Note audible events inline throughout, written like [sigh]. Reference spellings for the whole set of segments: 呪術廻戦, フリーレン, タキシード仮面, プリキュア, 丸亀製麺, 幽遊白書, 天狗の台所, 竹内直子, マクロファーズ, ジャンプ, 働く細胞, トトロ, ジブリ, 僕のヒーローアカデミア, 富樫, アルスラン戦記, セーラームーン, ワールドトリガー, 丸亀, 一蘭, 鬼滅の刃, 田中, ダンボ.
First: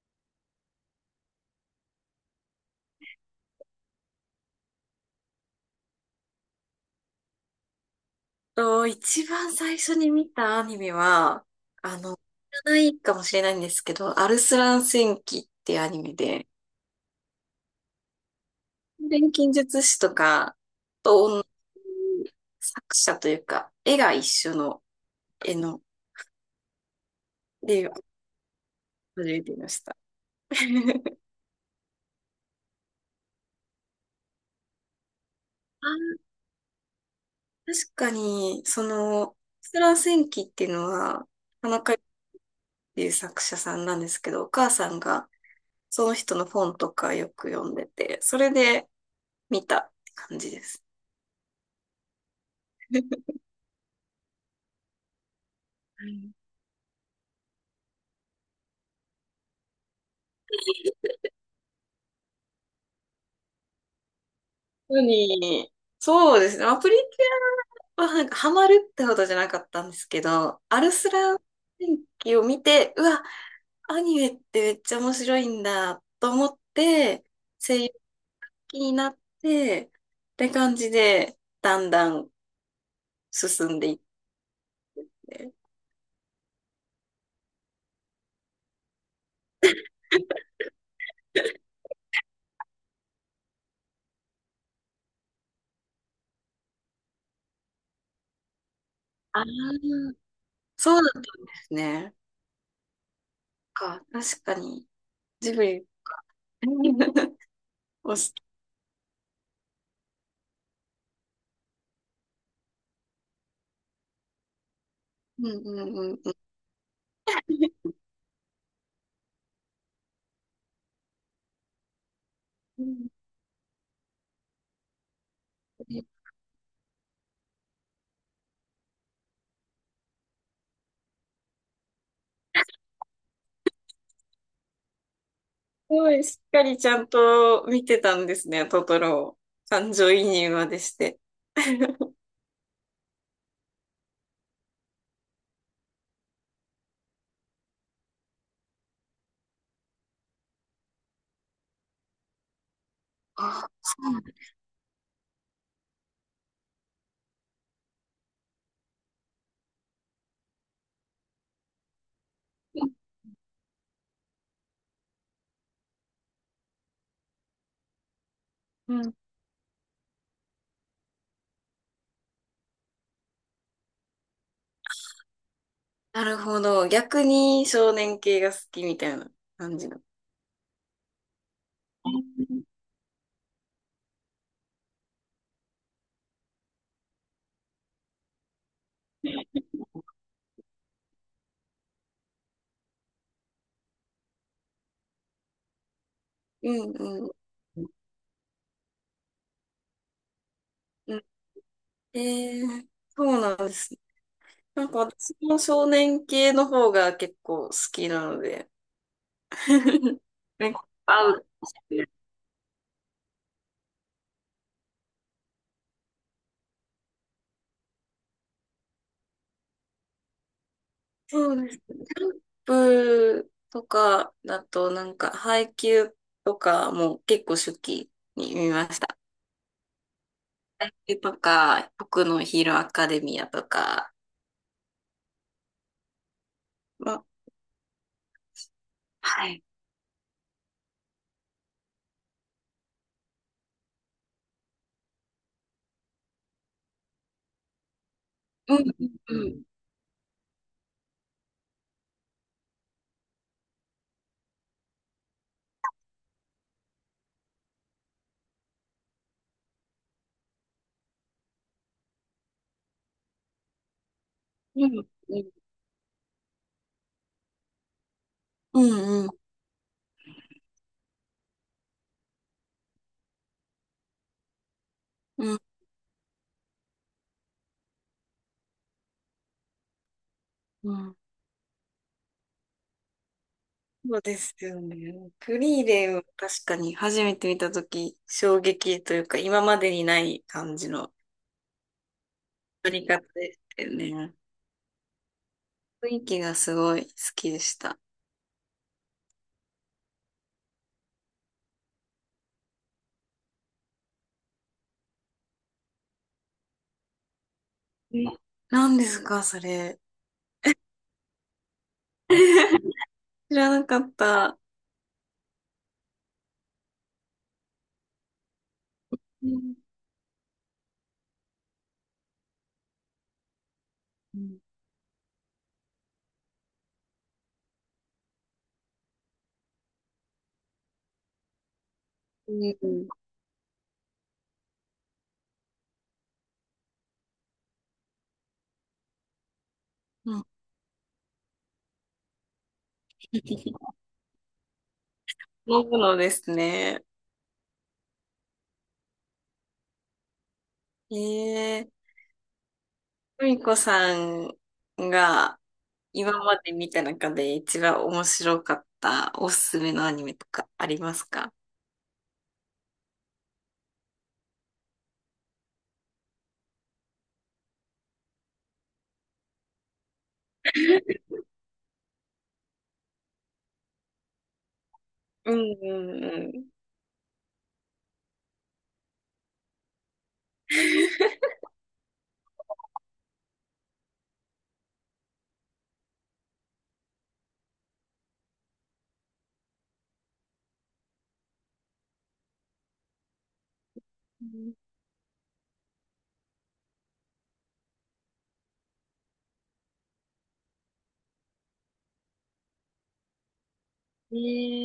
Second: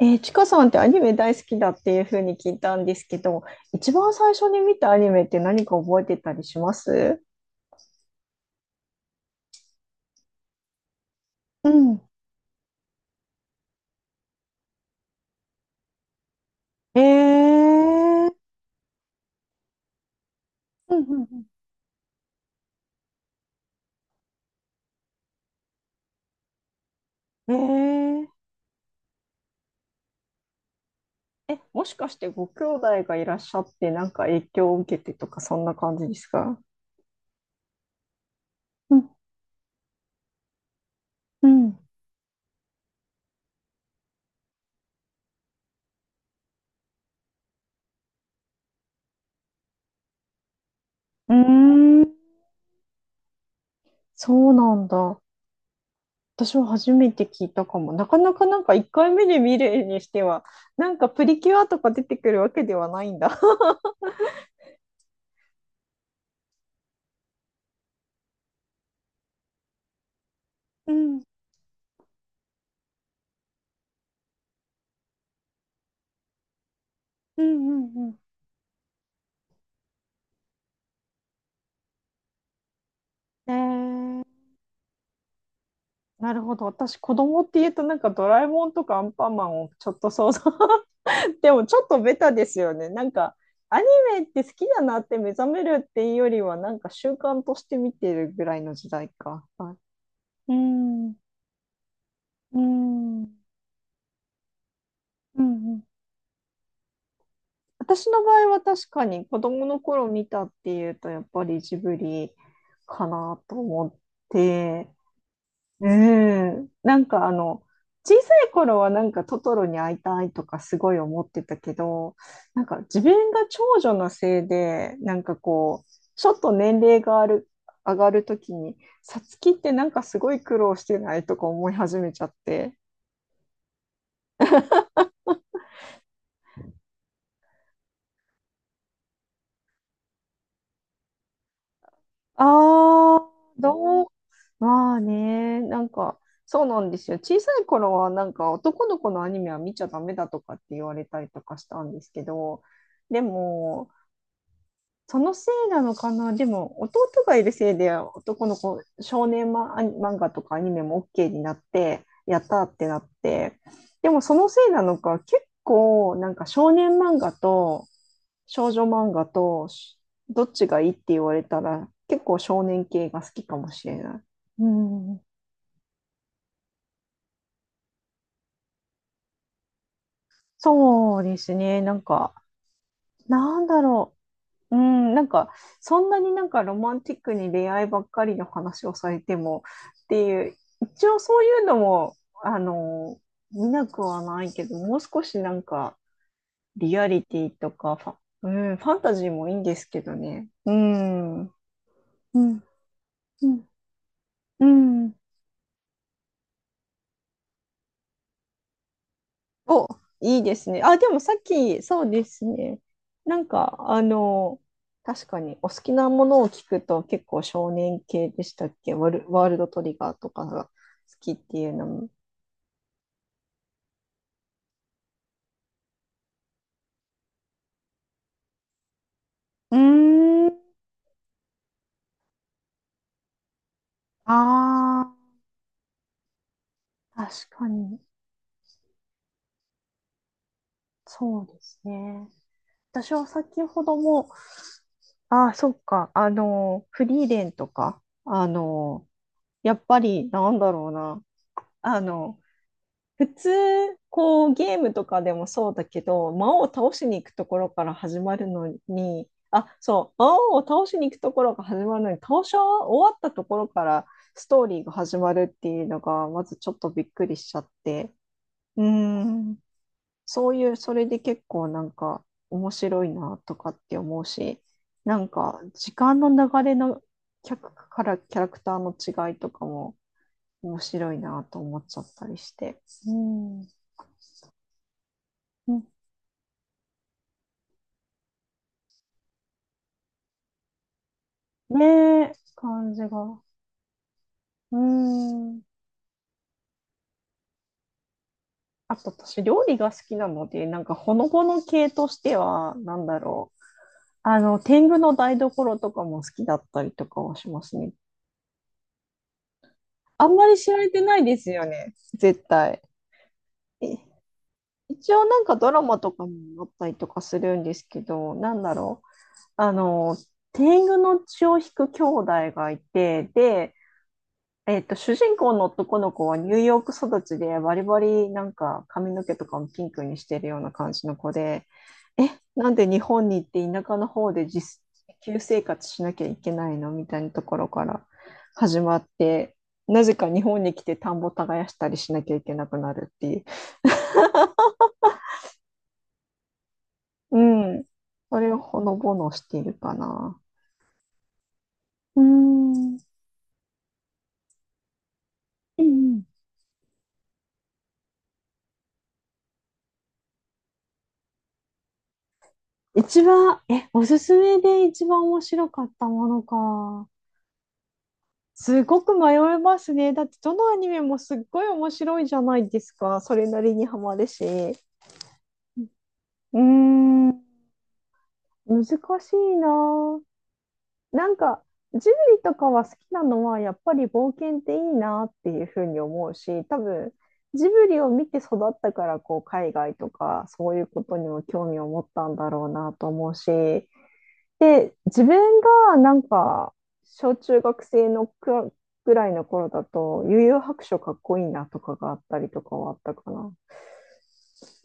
ちかさんってアニメ大好きだっていうふうに聞いたんですけど、一番最初に見たアニメって何か覚えてたりします？一番最初に見たアニメは、うん。知らないかもしれないんですけど、アルスラン戦記っていうアニメで、えー、錬金術師とかうんうとん同じ作者というか、絵が一緒の絵の、うで、ん。初めて見ました。[laughs] あえ、もしかしてご兄弟がいらっしゃってなんか影響を受けてとかそんな感じですーか？確かに、うんアルスラン戦記っていうのは、う田ん中っていう作者さんなんですけど、お母さんがその人の本とかよく読んでて、それで見たって感じです。うーん、そうなんだ。はい、私は初めて聞いたかも。なかなかなんか1回目で見るにしては、なんかプリキュアとか出てくるわけではないんだ。当に、そうですね。まあプリキュアはなんかハマるってほどじゃなかったんですけど、アルうスんラー電気を見て、うわ、アニメってめっちゃ面白いんだと思って、うん声う優んうん。気になって、って感じで、だんだんえ進んでいっー、て。なるほど。私、子供って言うと、なんかドラえもんとかアンパンマンをちょっと想像。[laughs] でも、ちょっとベタですよね。なんか、アニメって好きだなって目覚めるっていうよりは、なんか習慣として見てるぐらいの時代あか。あ、はい。うそうなんんですね。うんうん確かに、うジブん。リ。[laughs] 私押の場し。合は確かに子供の頃見たっていうとやっぱりジブリかなと思って、うんううんうんん。なんか小さい頃はなんかトトロに会いたいとかすごい思ってたけど、なんかう自ん。分が長女のせいで、なんかこう、ちょっと年齢がある、上がるときに、さつきってなんかすごい苦労してないとか思い始めちゃって。すごい、しっかりちゃんと見てたんですね、トトロを。感情移入までして。[laughs] ああ、どう、まあね、なんか、そうなんですよ。小さい頃は、なんか、男の子のアニメは見ちゃダメだとかって言われたりとかしたんですけど、であ、も、そうなんだ。そのせいなのかな。でも、弟がいるせいで、男の子、少年マ漫画とかアニメも OK になって、やったーってなって、でもそのせいなのか、結構、なんか少年漫画と少女うんう漫ん。画と、どっちがいいって言われたら、結構少年系が好きかもしれない。うん、なるほど。逆に少年系が好きみたいな感じの。そうですね。なんうか、んなんだろう。うん、なんか、そんなになんかロマンティックに恋愛ばっかりの話をされてもっていう、一応そういうのも、あの、見なくはないけど、もう少しなんか、うリアリん。ティとかうん、ファンタジーもいいんですけどね。ううん。ん。うえん。そううなんん。ですね。うなんかん。私も少年系の方が結構好きなので。お、[laughs] いいでなすんね。かあ、でも合さっう。き、そうですね。なんか、確かに、お好きなものを聞くと結構少年系でしたっけ、ワールドトリガーとかが好きっそてういでうす。ジのも。ャンプとかだと、なんか、配給とかも結構初期に見ました。うーん。配給とか、僕のヒーローアカデミアとか、あまあ、あ、確かに。はい。そうですね。私は先ほども、ああ、そっか。フリーレンとか、うん、うん、やっぱり、なんだろうな。あの、普通、こう、ゲームとかでもそうだけど、魔王を倒しに行くところから始まるのに、あ、そう、魔王を倒しに行くところが始まるのに、倒し終わったところからストーリーうがん、始まうるん、っていうのが、まずちょっとびっくりしちゃって、ううーん、うん、ん、そういう、それで結構なんか面白いなとかって思うし、なんうかん、時間の流れの客からキャラクターの違いとかも面う白ん。いなと思っちゃったりして。うん。そうですよね。フリーレン、確かに初めて見たとき、衝撃というか、今までにない感じのねえ、撮感じりが。方うでしたよね。ーん。雰囲気がすごい好きでした。あと私、料理が好きなので、なんかほのぼの系としては、なんだろう。天狗の台所とかも好きだったりとかはしますね。え、何ですか、それ？あんまり知られてないですよね、絶対。知らなえかった。一応なんかドラマとかもあったりとかするんですけど、なんだろう。うあん。の、天狗の血を引く兄弟がいて、で、うん主人公の男の子はニューヨーク育ちでバリバリなんか髪の毛とかもピンクにしてるような感じの子で、え、うなんで日ん。本に行って田舎の方で旧生活しなきゃいけないのみたいなところから始まって、なぜかう日ん。本に来て田んぼ耕したりしなきゃいけなくなるっていう。飲むのですね。うん。それをほのぼのしているかな。ええ、うーん。うんふみこさんがうん。今まで見た中で一番面白かったおすすめのアニメとかありますか？一番、おすすめで一番面白かったものか。すごく迷いますね。だってどのアニメもすっごい面白いじゃないですか。それなりにハマるし。うんうんううーん。ん、難しいなぁ。なんか、ジブリとかは好きなのは、やっぱり冒険っていいなっていうふうに思うし、多分、ジブリを見て育ったから、こう、海外とか、そういうことにも興味を持ったんだろうなと思うし、で、自分がなんか、小中学生のぐらいの頃だと、幽遊白書かっこいいなとかがあったりとかはあったかな。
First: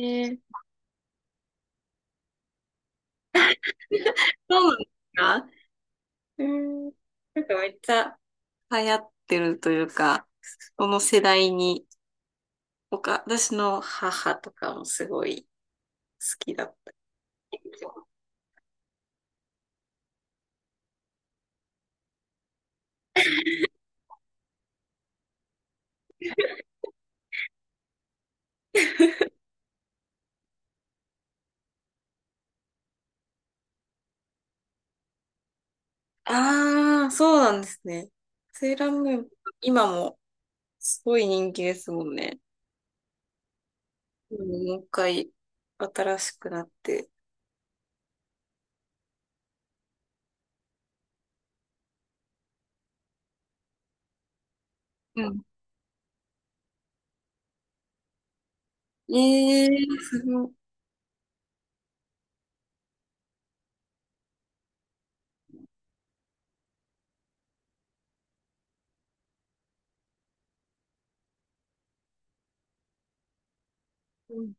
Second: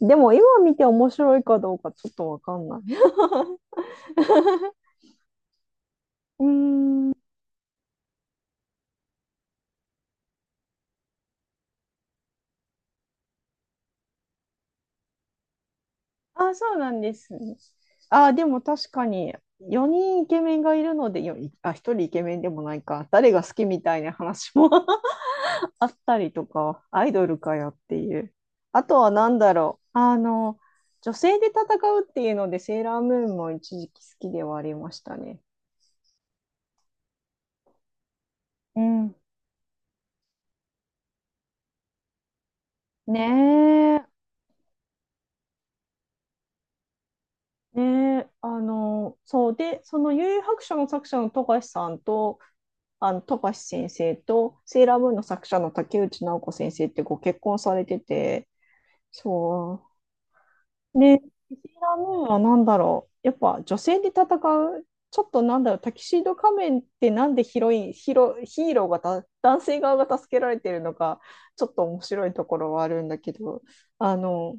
でも今え、見て面白いかどうかちょっとわかんない。そう [laughs] なんですか？ううーん。ん、なんかめっちゃ流行ってるというか、その世代に、他、私の母とかもすごい好あ、きだそっうなた。んですね。あ、でも確かに4人イケメンがいるので、あ、1人イケメンでもないか、誰が好きみたいな話も [laughs] あったりとか、アイドルかよっていう。あとは何だろう。女性で戦うっていうので、セーラームーンも一時期好きではありましたね。ああ、そうなんですね。セーうラームん。ーン、今もすごい人気ですもんね。ねえ。うん、もう一回新しくなって。ねえ、そう。で、その幽遊白書の作者の富樫さんと、あの富樫先生とセーラームーンうのん。作者の竹内直子先生ってご結婚されてて、ええそうー、すごい。で、テキシーラムーンは何だろう。やっぱ女性で戦う、ちょっとなんだろう、タキシード仮面ってなんでヒロイン、ヒーローがた男性側が助けられてるのか、ちょっと面白いところはあるんだけど、あうん。の、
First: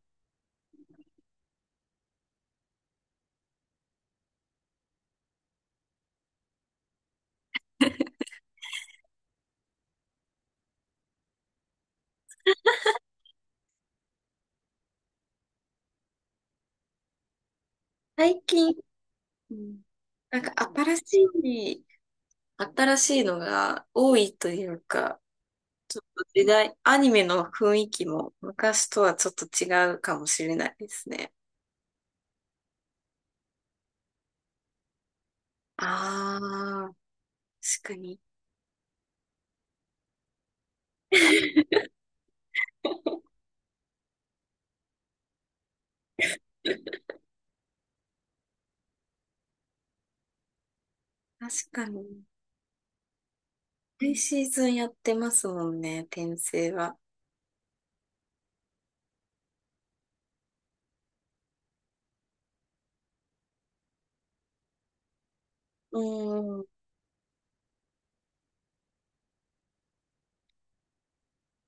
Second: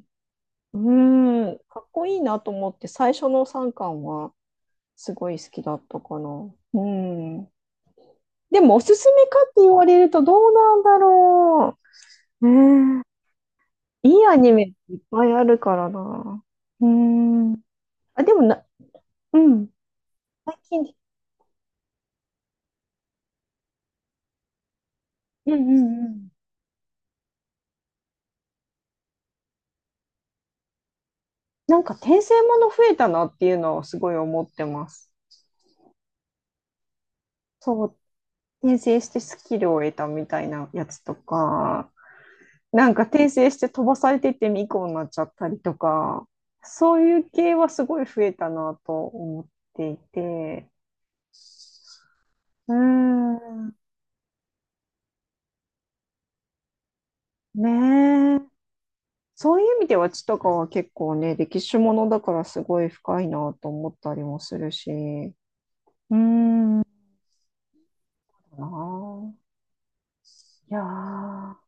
うーん、かっこいいなと思って、最初の3巻はすごい好きだったかな。うん。でも、おすすめかって言われるとどうなんだろう。ねえいいアニメいっぱいあるからな。うーん。あ、でも最な、近、ううん。ん、なんか最近、新しい、新しいのが多いというか、うんうちょんっうとん。時代、アニメの雰囲気も昔とはちょっと違うかもしれないですね。なんか転生もの増えたなっていうのはすごい思ってます。ああ、確そかう、に。転生してスキルを得たみたいなやつと確か、なんか転生して飛ばされてって巫女になっちゃったりとか、そういう系はすごい増えたなと思っていて、かに。うーん、毎シーズンやってますもんね、転生は。ねえ。そういう意味では血とかは結構ね、歴史ものだからすごい深いなと思ったりもするし、ううーん。ん、かなあ。いやー。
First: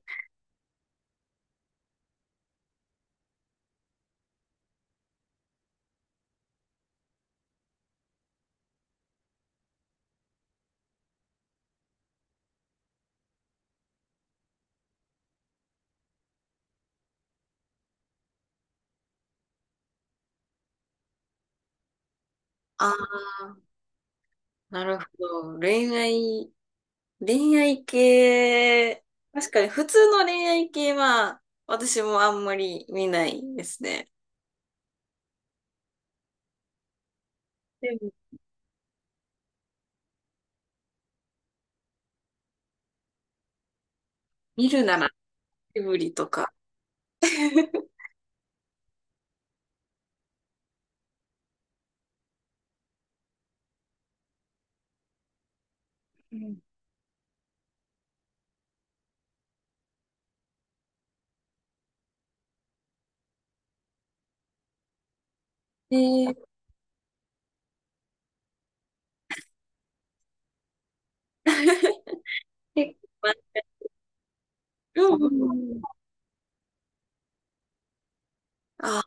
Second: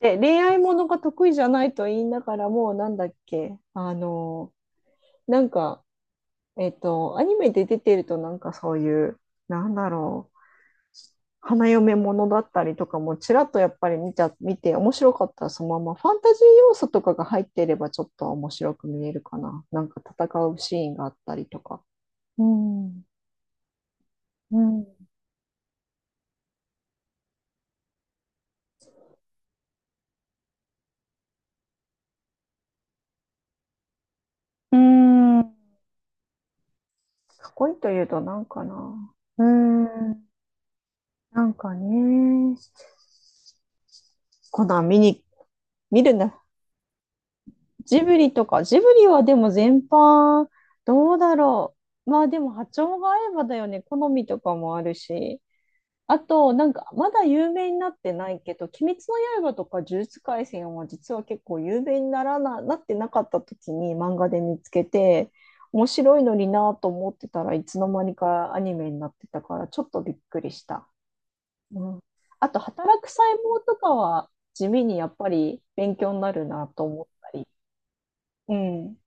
で、恋愛ものが得意じゃないと言いながらも、なんだっけ、なんか、アニメで出てると、なんかそういう、なんだろう、花嫁ものだったりとかも、ちらっとやっぱり見て、面白かったらそのまま、ファンタジー要素とかが入っていれば、ちょっと面白く見えるかな。なんか戦うシーンがあったりとか。うあん。あ、うなん。るほど。恋愛系、確かに普通の恋愛系は、私もあんまり見ないですね。うん。かっこいいとでいうも、と、なんかな。うんなんかね、コ見ナるンなら、エブ見るリとな。か。ジブリとか、ジブリはでも全般、どうだろう。まあでも波長が合えばだよね。好みとかもあるし。あうと、ん、なんか、まだ有名になってないけど、鬼滅の刃とか呪術廻戦は実は結構有名になってなかった時に漫画で見つけて、面え白いのー、になぁと思ってたらいつの間にかアニメになってたから、ちょっとびっくりした。う [laughs] ん、あと、結働く細胞とかは地味にやっ構、うぱりん。勉強になるなと思ったり。うん。あ、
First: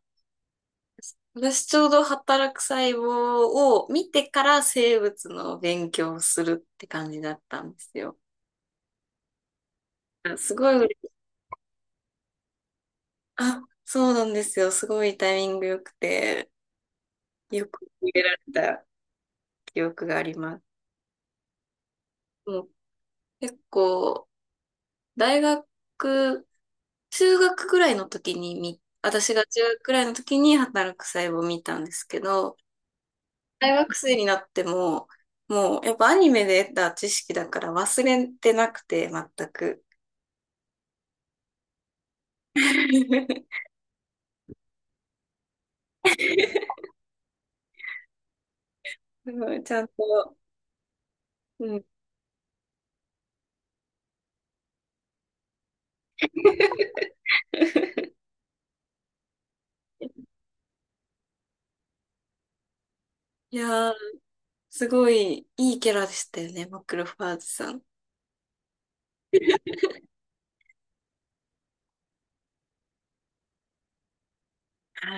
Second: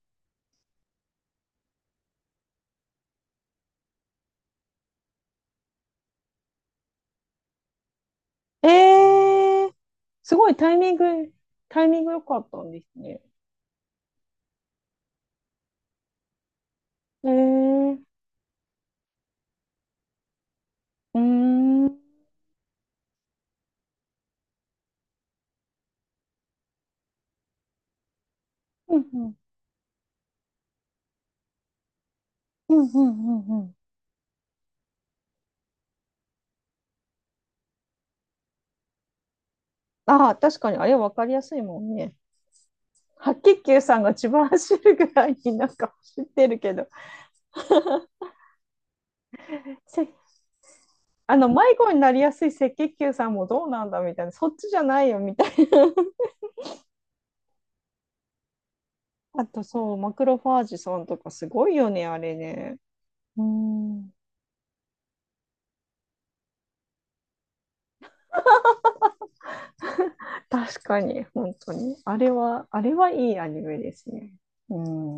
私ちょうど働く細胞を見てから生物の勉強をするって感じだったんですよ。えー、すあ、ごすいごい嬉しい、タイミング良かったんですね。あ、そうなんですよ。すごいタイミング良くて、えよくー、入れられた記憶があります。うーん。うんうん。もう結構、大学、中学ぐらいの時に見、う私んが中学ぐらいの時に働く細胞を見たんですけど、うんうんう大ん。学生になっても、もうやっぱアニメで得た知識だから忘れてなくて、全く。ああ、確かにあれ分かりやすいもんね。白 [laughs] 血す球さんが千葉走るぐらいになんか走ってるけど、ごいちゃんせと、あのう迷ん。子になりやすい赤血球さんもどうなんだみたいな、そっちじゃないよみたいな。あとそう、マクロファージさんとかすごいよね、あれね。ういやー、ん。すごいいいキャラでしたよね、マクロファーズさん。確かに、本当に。あれはいいアニメですね。うん。